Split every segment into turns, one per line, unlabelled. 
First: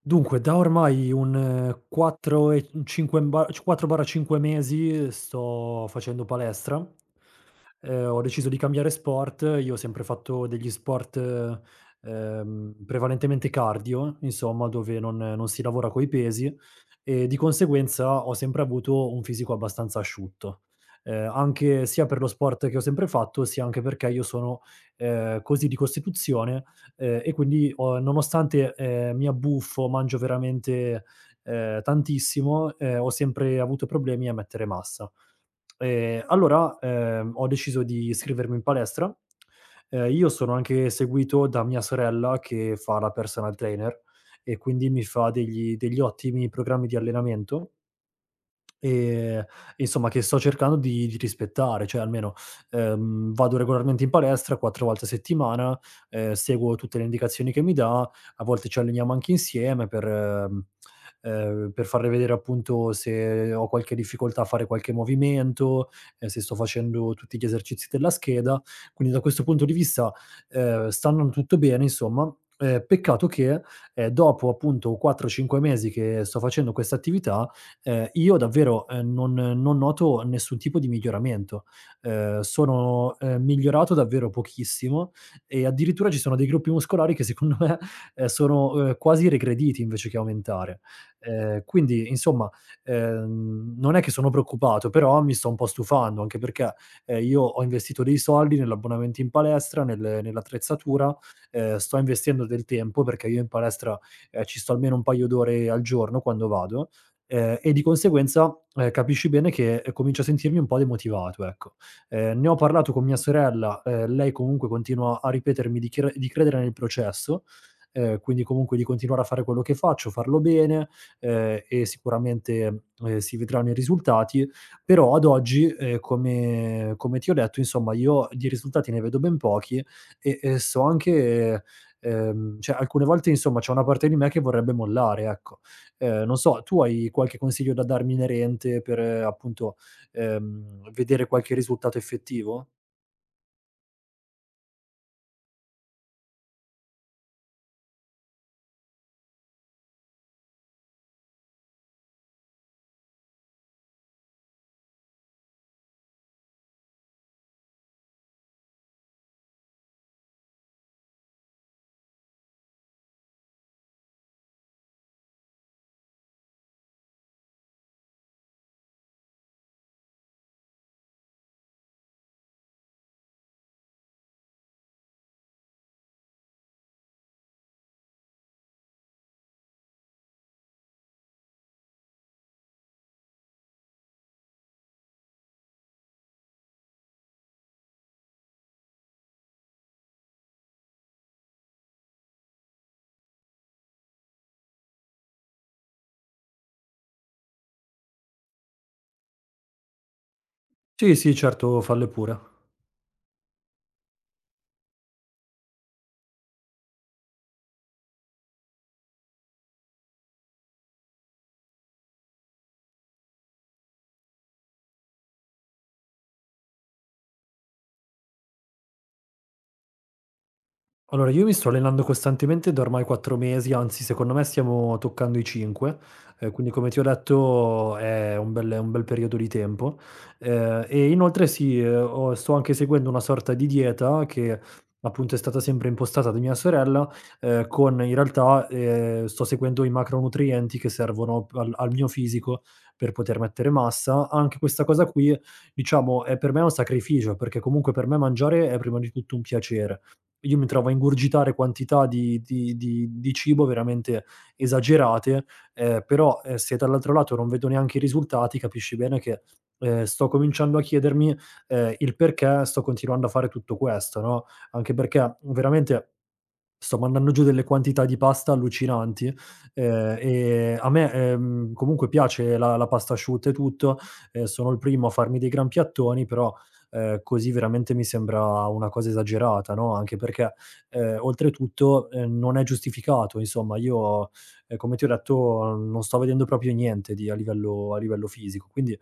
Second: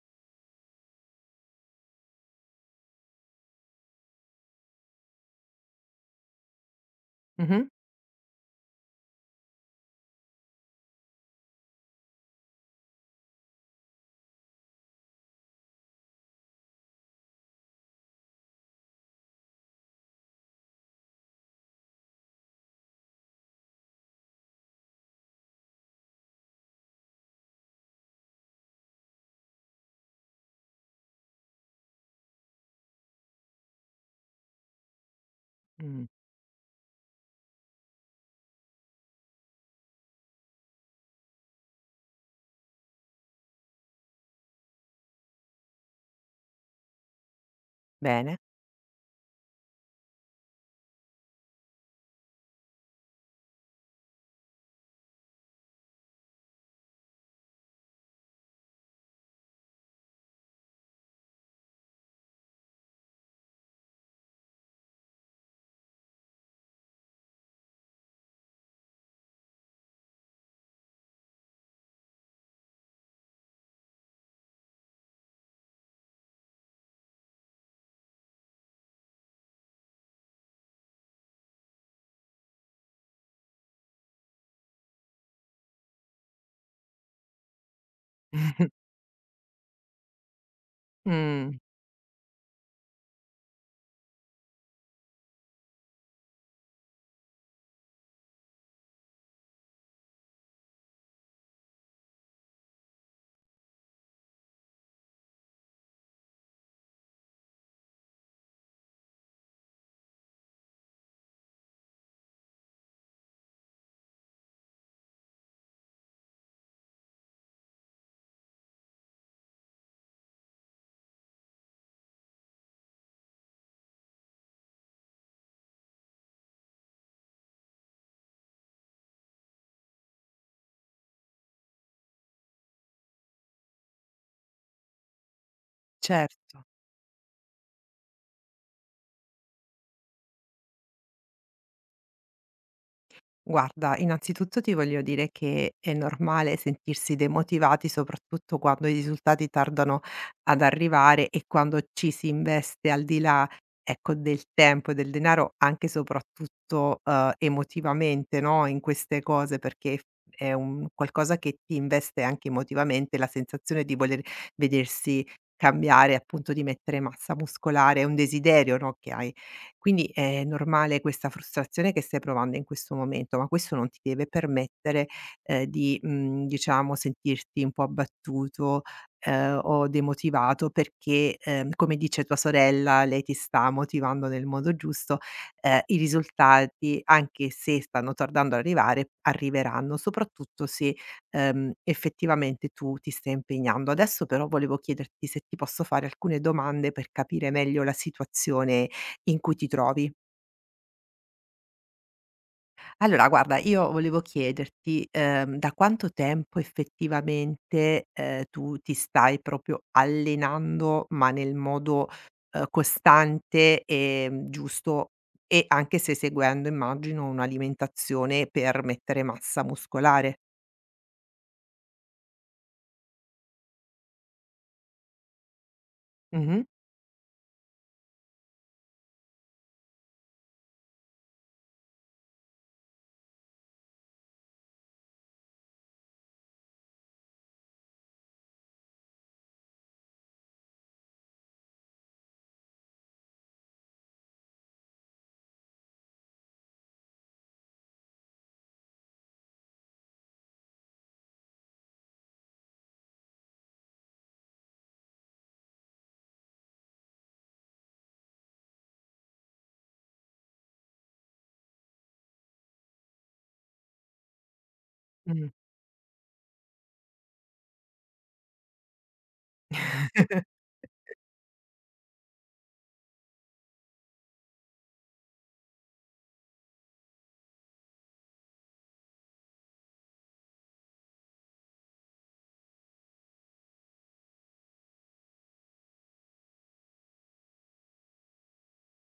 Dunque, da ormai un 4 e un 5 ba 4/5 mesi sto facendo palestra.
Mh-mh.
Ho deciso di cambiare sport. Io ho sempre fatto degli sport, prevalentemente cardio, insomma, dove non si lavora coi pesi e di conseguenza ho sempre avuto un fisico abbastanza asciutto. Anche sia per lo sport che ho sempre fatto, sia anche perché io sono, così di costituzione. E quindi ho nonostante, mi abbuffo, mangio veramente, tantissimo, ho sempre avuto problemi a mettere massa.
Mh.
Allora, ho deciso di iscrivermi in palestra. Io sono anche seguito da mia sorella che fa la personal trainer e quindi mi fa degli ottimi programmi di allenamento.
Bene.
Ehm, insomma che sto cercando di rispettare, cioè almeno, vado regolarmente in palestra 4 volte a settimana, seguo tutte le indicazioni che mi dà, a volte ci alleniamo anche insieme per per farle vedere appunto se ho qualche difficoltà a fare qualche movimento, se sto facendo tutti gli esercizi della scheda. Quindi da questo punto di vista, sta andando tutto bene insomma, peccato che, dopo appunto 4, 5 mesi che sto facendo questa attività, io davvero, non noto nessun tipo di miglioramento. Sono, migliorato davvero pochissimo e addirittura ci sono dei gruppi muscolari che secondo me, sono, quasi regrediti invece che aumentare.
Mh,
Quindi insomma, non è che sono preoccupato, però mi sto un po' stufando, anche perché, io ho investito dei soldi nell'abbonamento in palestra, nell'attrezzatura, sto investendo del tempo perché io in palestra, ci sto almeno un paio d'ore al giorno quando vado. E di conseguenza, capisci bene che comincio a sentirmi un po' demotivato, ecco. Ne ho parlato con mia sorella, lei comunque continua a ripetermi di credere nel processo, quindi comunque di continuare a fare quello che faccio, farlo bene, e sicuramente, si vedranno i risultati. Però ad oggi, come ti ho detto, insomma, io di risultati ne vedo ben pochi e so anche cioè alcune volte, insomma, c'è una parte di me che vorrebbe mollare, ecco. Non so,
certo.
tu hai qualche consiglio da darmi inerente per, appunto, vedere qualche risultato effettivo?
Guarda, innanzitutto ti voglio dire che è normale sentirsi demotivati, soprattutto quando i risultati tardano ad arrivare e quando ci si investe al di là, ecco, del tempo e del denaro, anche e soprattutto, emotivamente, no, in queste cose, perché è un qualcosa che ti investe anche emotivamente, la sensazione di voler vedersi cambiare, appunto di mettere massa muscolare, è un desiderio, no, che hai. Quindi è normale questa frustrazione che stai provando in questo momento, ma questo non ti deve permettere, di, diciamo sentirti un po' abbattuto, o demotivato perché, come dice tua sorella, lei ti sta motivando nel modo giusto, i risultati, anche se stanno tardando ad arrivare, arriveranno, soprattutto se, effettivamente tu ti stai impegnando. Adesso però volevo chiederti se ti posso fare alcune domande per capire meglio la situazione in cui ti trovi.
Sì, sì, certo, falle pure.
Allora guarda, io volevo chiederti, da quanto tempo effettivamente, tu ti stai proprio allenando, ma nel modo, costante, giusto e anche se seguendo immagino un'alimentazione per mettere massa muscolare.
Allora, io mi sto allenando costantemente da ormai 4 mesi, anzi secondo me stiamo toccando i 5,
Mh-mh,
quindi come ti ho detto è un bel periodo di tempo. E inoltre sì, ho sto anche seguendo una sorta di dieta che appunto è stata sempre impostata da mia sorella, con in realtà, sto seguendo i macronutrienti che servono p al al mio fisico per poter mettere massa. Anche questa cosa qui, diciamo, è per me un sacrificio, perché comunque per me mangiare è prima di tutto un piacere. Io mi trovo a ingurgitare quantità di cibo veramente esagerate, però, se dall'altro lato non vedo neanche i risultati, capisci bene che, sto cominciando a chiedermi, il perché sto continuando a fare tutto questo, no, anche perché
mh.
veramente sto mandando giù delle quantità di pasta allucinanti, e a me, comunque piace la pasta asciutta e tutto, sono il primo a farmi dei gran piattoni, però così veramente mi sembra una cosa esagerata, no, anche perché, oltretutto, non è giustificato. Insomma, io, come ti ho detto, non sto vedendo proprio niente di a livello fisico. Quindi,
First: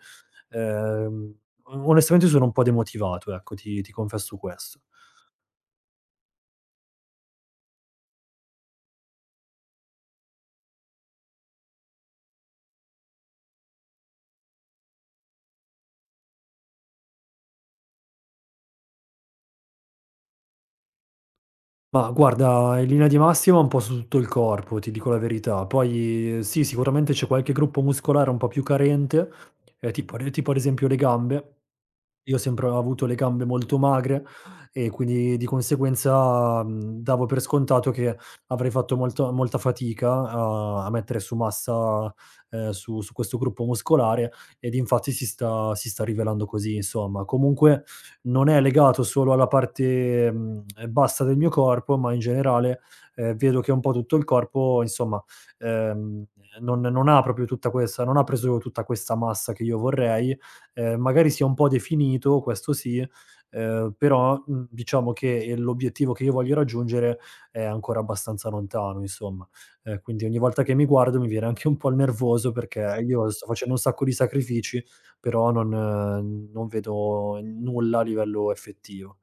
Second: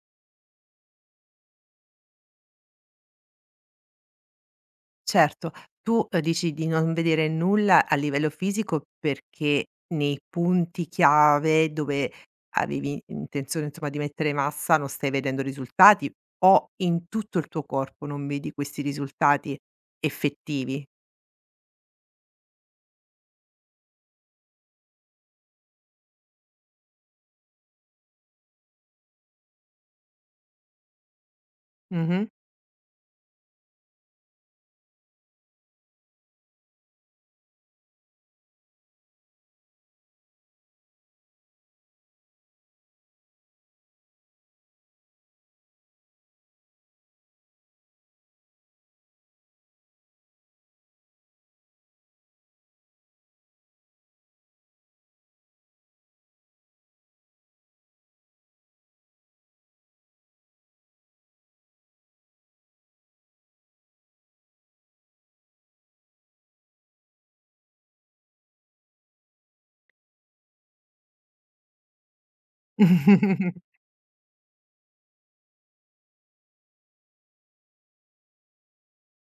ehm, o onestamente sono un po' demotivato, ecco, ti confesso questo.
Certo, tu, dici di non vedere nulla a livello fisico perché nei punti chiave dove avevi intenzione, insomma, di mettere massa non stai vedendo risultati o in tutto il tuo corpo non vedi questi risultati effettivi?
Ma guarda, in linea di massima un po' su tutto il corpo, ti dico la verità. Poi sì, sicuramente c'è qualche gruppo muscolare un po' più carente, tipo ad esempio le gambe.
Mh-mh.
Io ho sempre ho avuto le gambe molto magre e quindi di conseguenza, davo per scontato che avrei fatto molto molta fatica a mettere su massa, su questo gruppo muscolare ed infatti si sta rivelando così, insomma. Comunque non è legato solo alla parte, bassa del mio corpo, ma in generale, vedo che un po' tutto il corpo insomma, ehm, non ha proprio tutta questa non ha preso tutta questa massa che io vorrei, magari sia un po' definito, questo sì, però, diciamo che, l'obiettivo che io voglio raggiungere è ancora abbastanza lontano insomma. Quindi ogni volta che mi guardo mi viene anche un po' il nervoso perché io sto facendo un sacco di sacrifici però non vedo nulla a livello effettivo.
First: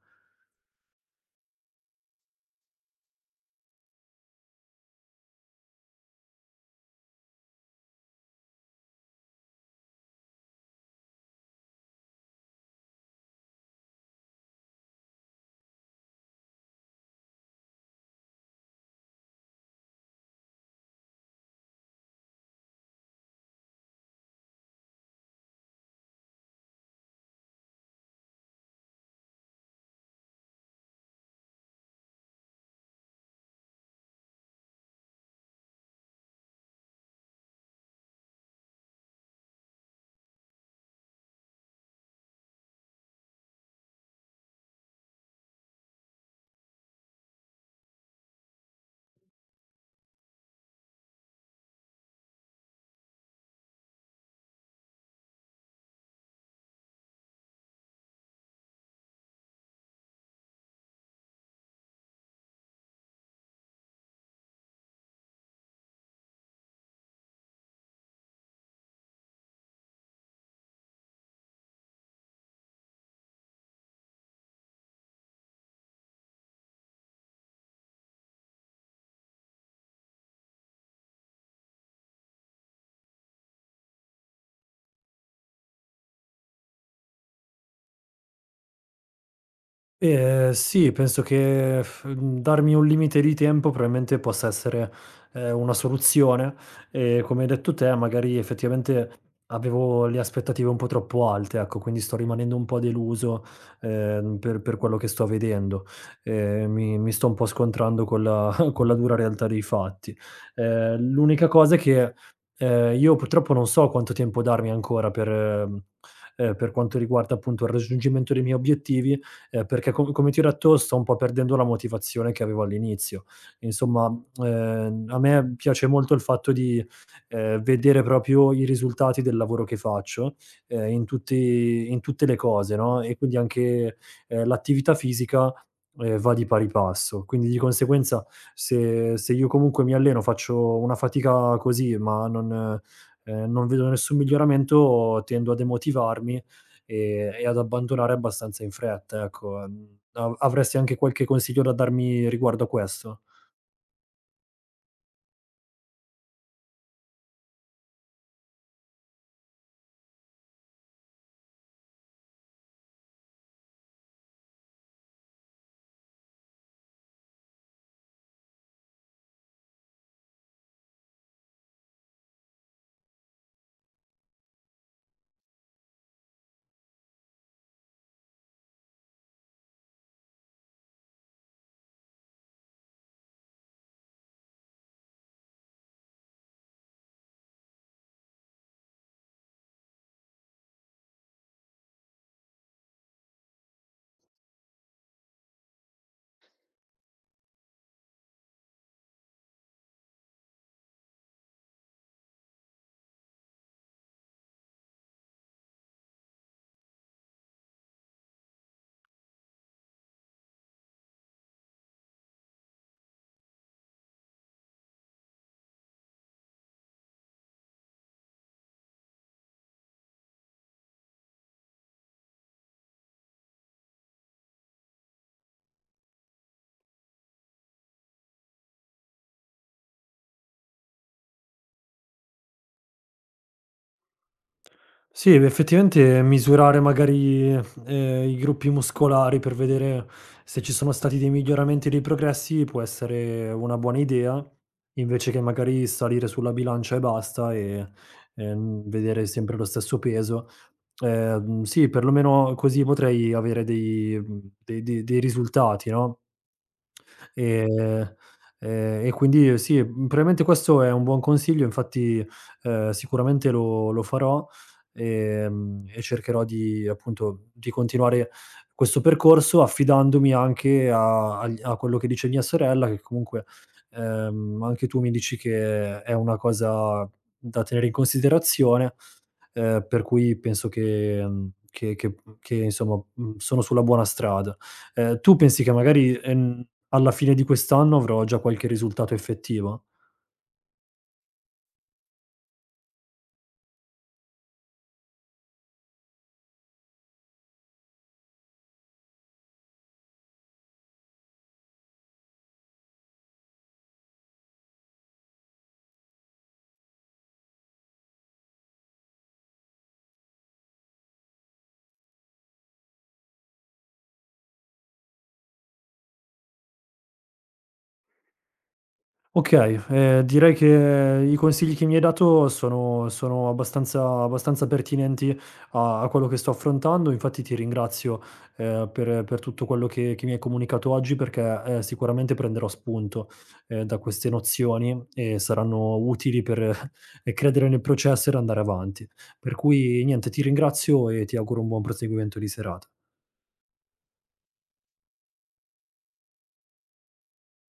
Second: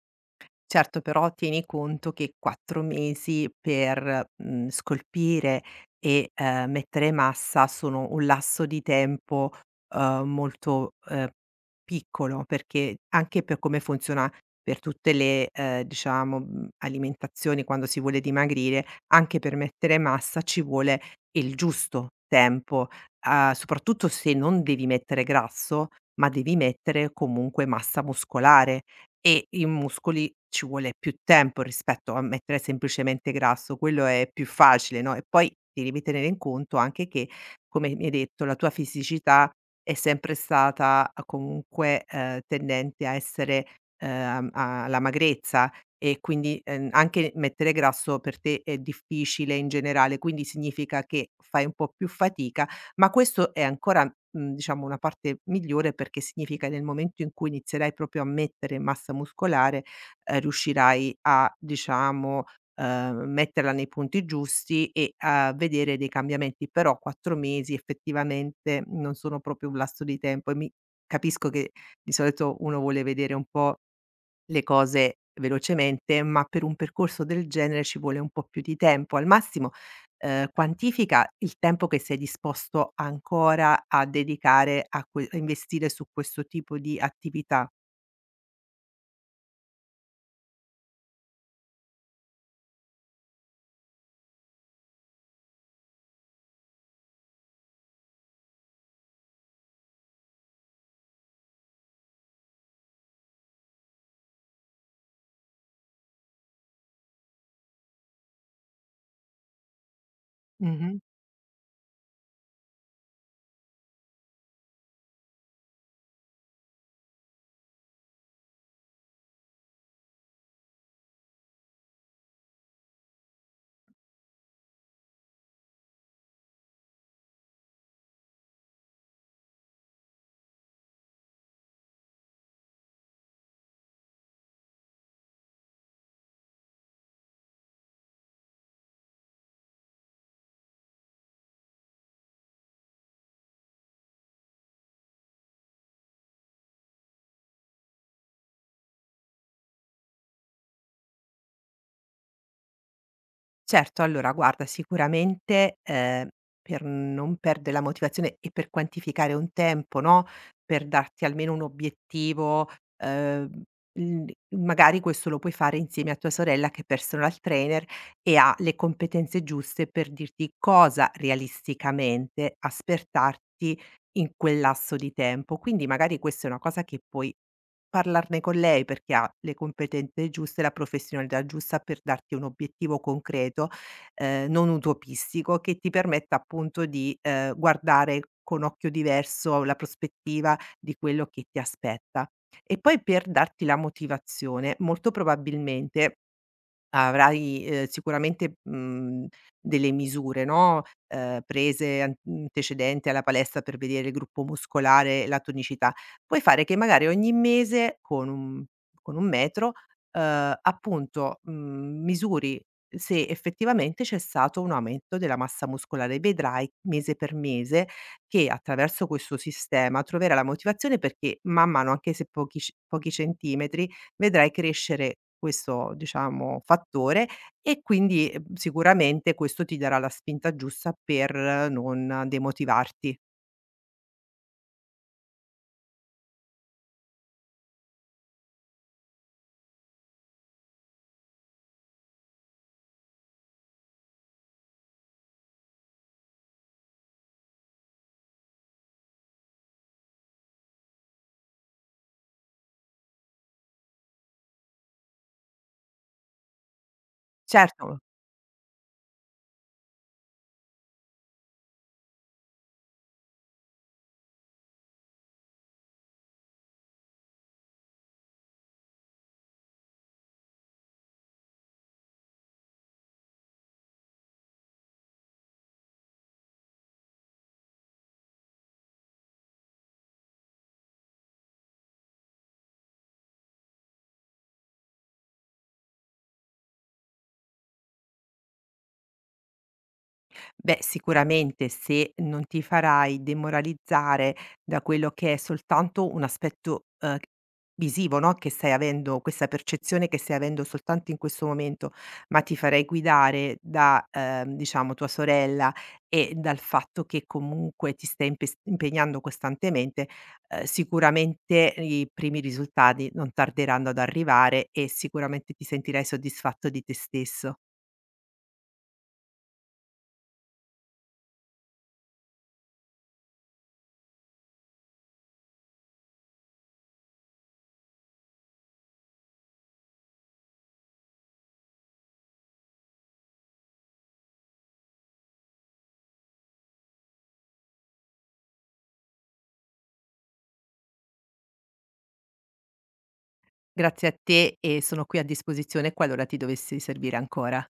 Certo, però tieni conto che 4 mesi per, scolpire e mettere massa sono un lasso di tempo, molto, piccolo, perché anche per come funziona per tutte le, diciamo, alimentazioni quando si vuole dimagrire, anche per mettere massa ci vuole il giusto tempo, soprattutto se non devi mettere grasso, ma devi mettere comunque massa muscolare. E i muscoli ci vuole più tempo rispetto a mettere semplicemente grasso, quello è più facile, no, e poi devi tenere in conto anche che, come mi hai detto, la tua fisicità è sempre stata comunque, tendente a essere, alla magrezza e quindi, anche mettere grasso per te è difficile in generale, quindi significa che fai un po' più fatica, ma questo è ancora mhmm, diciamo una parte migliore perché significa nel momento in cui inizierai proprio a mettere massa muscolare, riuscirai a diciamo, metterla nei punti giusti e a vedere dei cambiamenti. Però 4 mesi effettivamente non sono proprio un lasso di tempo e mi capisco che di solito uno vuole vedere un po' le cose velocemente, ma per un percorso del genere ci vuole un po' più di tempo. Al massimo, quantifica il tempo che sei disposto ancora a dedicare a que a investire su questo tipo di attività.
Sì, penso che darmi un limite di tempo probabilmente possa essere, una soluzione. Come hai detto te, magari effettivamente avevo le aspettative un po' troppo alte, ecco, quindi sto rimanendo un po' deluso, per quello che sto vedendo. Mi sto un po' scontrando con la con la dura realtà dei fatti.
Mh-mh.
L'unica cosa è che, io purtroppo non so quanto tempo darmi ancora per quanto riguarda appunto il raggiungimento dei miei obiettivi. Perché come ti ho detto sto un po' perdendo la motivazione che avevo all'inizio. Insomma, a me piace molto il fatto di, vedere proprio i risultati del lavoro che faccio, in tutte le cose, no, e quindi anche, l'attività fisica, va di pari passo. Quindi di conseguenza se io comunque mi alleno, faccio una fatica così, ma non vedo nessun miglioramento, tendo a demotivarmi. E ad abbandonare abbastanza in fretta, ecco. Mhmm, av Avresti anche qualche consiglio da darmi riguardo a questo?
Certo, allora guarda sicuramente, per non perde la motivazione e per quantificare un tempo, no, per darti almeno un obiettivo, ehm, mhmm, magari questo lo puoi fare insieme a tua sorella che è personal trainer e ha le competenze giuste per dirti cosa realisticamente aspettarti in quel lasso di tempo. Quindi magari questa è una cosa che puoi parlarne con lei perché ha le competenze giuste, la professionalità giusta per darti un obiettivo concreto, non utopistico, che ti permetta appunto di, guardare con occhio diverso la prospettiva di quello che ti aspetta. E poi per darti la motivazione, molto probabilmente avrai, sicuramente, delle misure, no, prese an antecedente alla palestra per vedere il gruppo muscolare e la tonicità. Puoi fare che magari ogni mese con un metro, appunto, misuri se effettivamente c'è stato un aumento della massa muscolare. Vedrai mese per mese che attraverso questo sistema troverai la motivazione perché man mano, anche se pochi c pochi centimetri, vedrai crescere questo, diciamo, fattore e quindi, sicuramente questo ti darà la spinta giusta per non demotivarti.
Sì, effettivamente misurare magari, i gruppi muscolari per vedere se ci sono stati dei miglioramenti, e dei progressi, può essere una buona idea, invece che magari salire sulla bilancia e basta e, vedere sempre lo stesso peso. Sì, perlomeno così potrei avere dei mhmm, dei dei dei risultati, no?
Certo.
Ehm, e quindi sì, probabilmente questo è un buon consiglio, infatti, sicuramente lo farò, e cercherò di appunto, di continuare questo percorso affidandomi anche a quello che dice mia sorella, che comunque, anche tu mi dici che è una cosa da tenere in considerazione. Per cui penso che insomma, sono sulla buona strada. Tu pensi che magari, alla fine di quest'anno avrò già qualche risultato effettivo?
Beh, sicuramente se non ti farai demoralizzare da quello che è soltanto un aspetto, visivo, no, che stai avendo questa percezione che stai avendo soltanto in questo momento, ma ti farai guidare da, diciamo tua sorella e dal fatto che comunque ti stai impes impegnando costantemente, sicuramente i primi risultati non tarderanno ad arrivare e sicuramente ti sentirai soddisfatto di te stesso.
Okay, direi che i consigli che mi hai dato sono abbastanza pertinenti a quello che sto affrontando. Infatti ti ringrazio, per tutto quello che mi hai comunicato oggi perché, sicuramente prenderò spunto, da queste nozioni e saranno utili per credere nel processo ed andare avanti. Per cui niente, ti ringrazio e ti auguro un buon proseguimento di serata.
Grazie a te e sono qui a disposizione qualora ti dovessi servire ancora.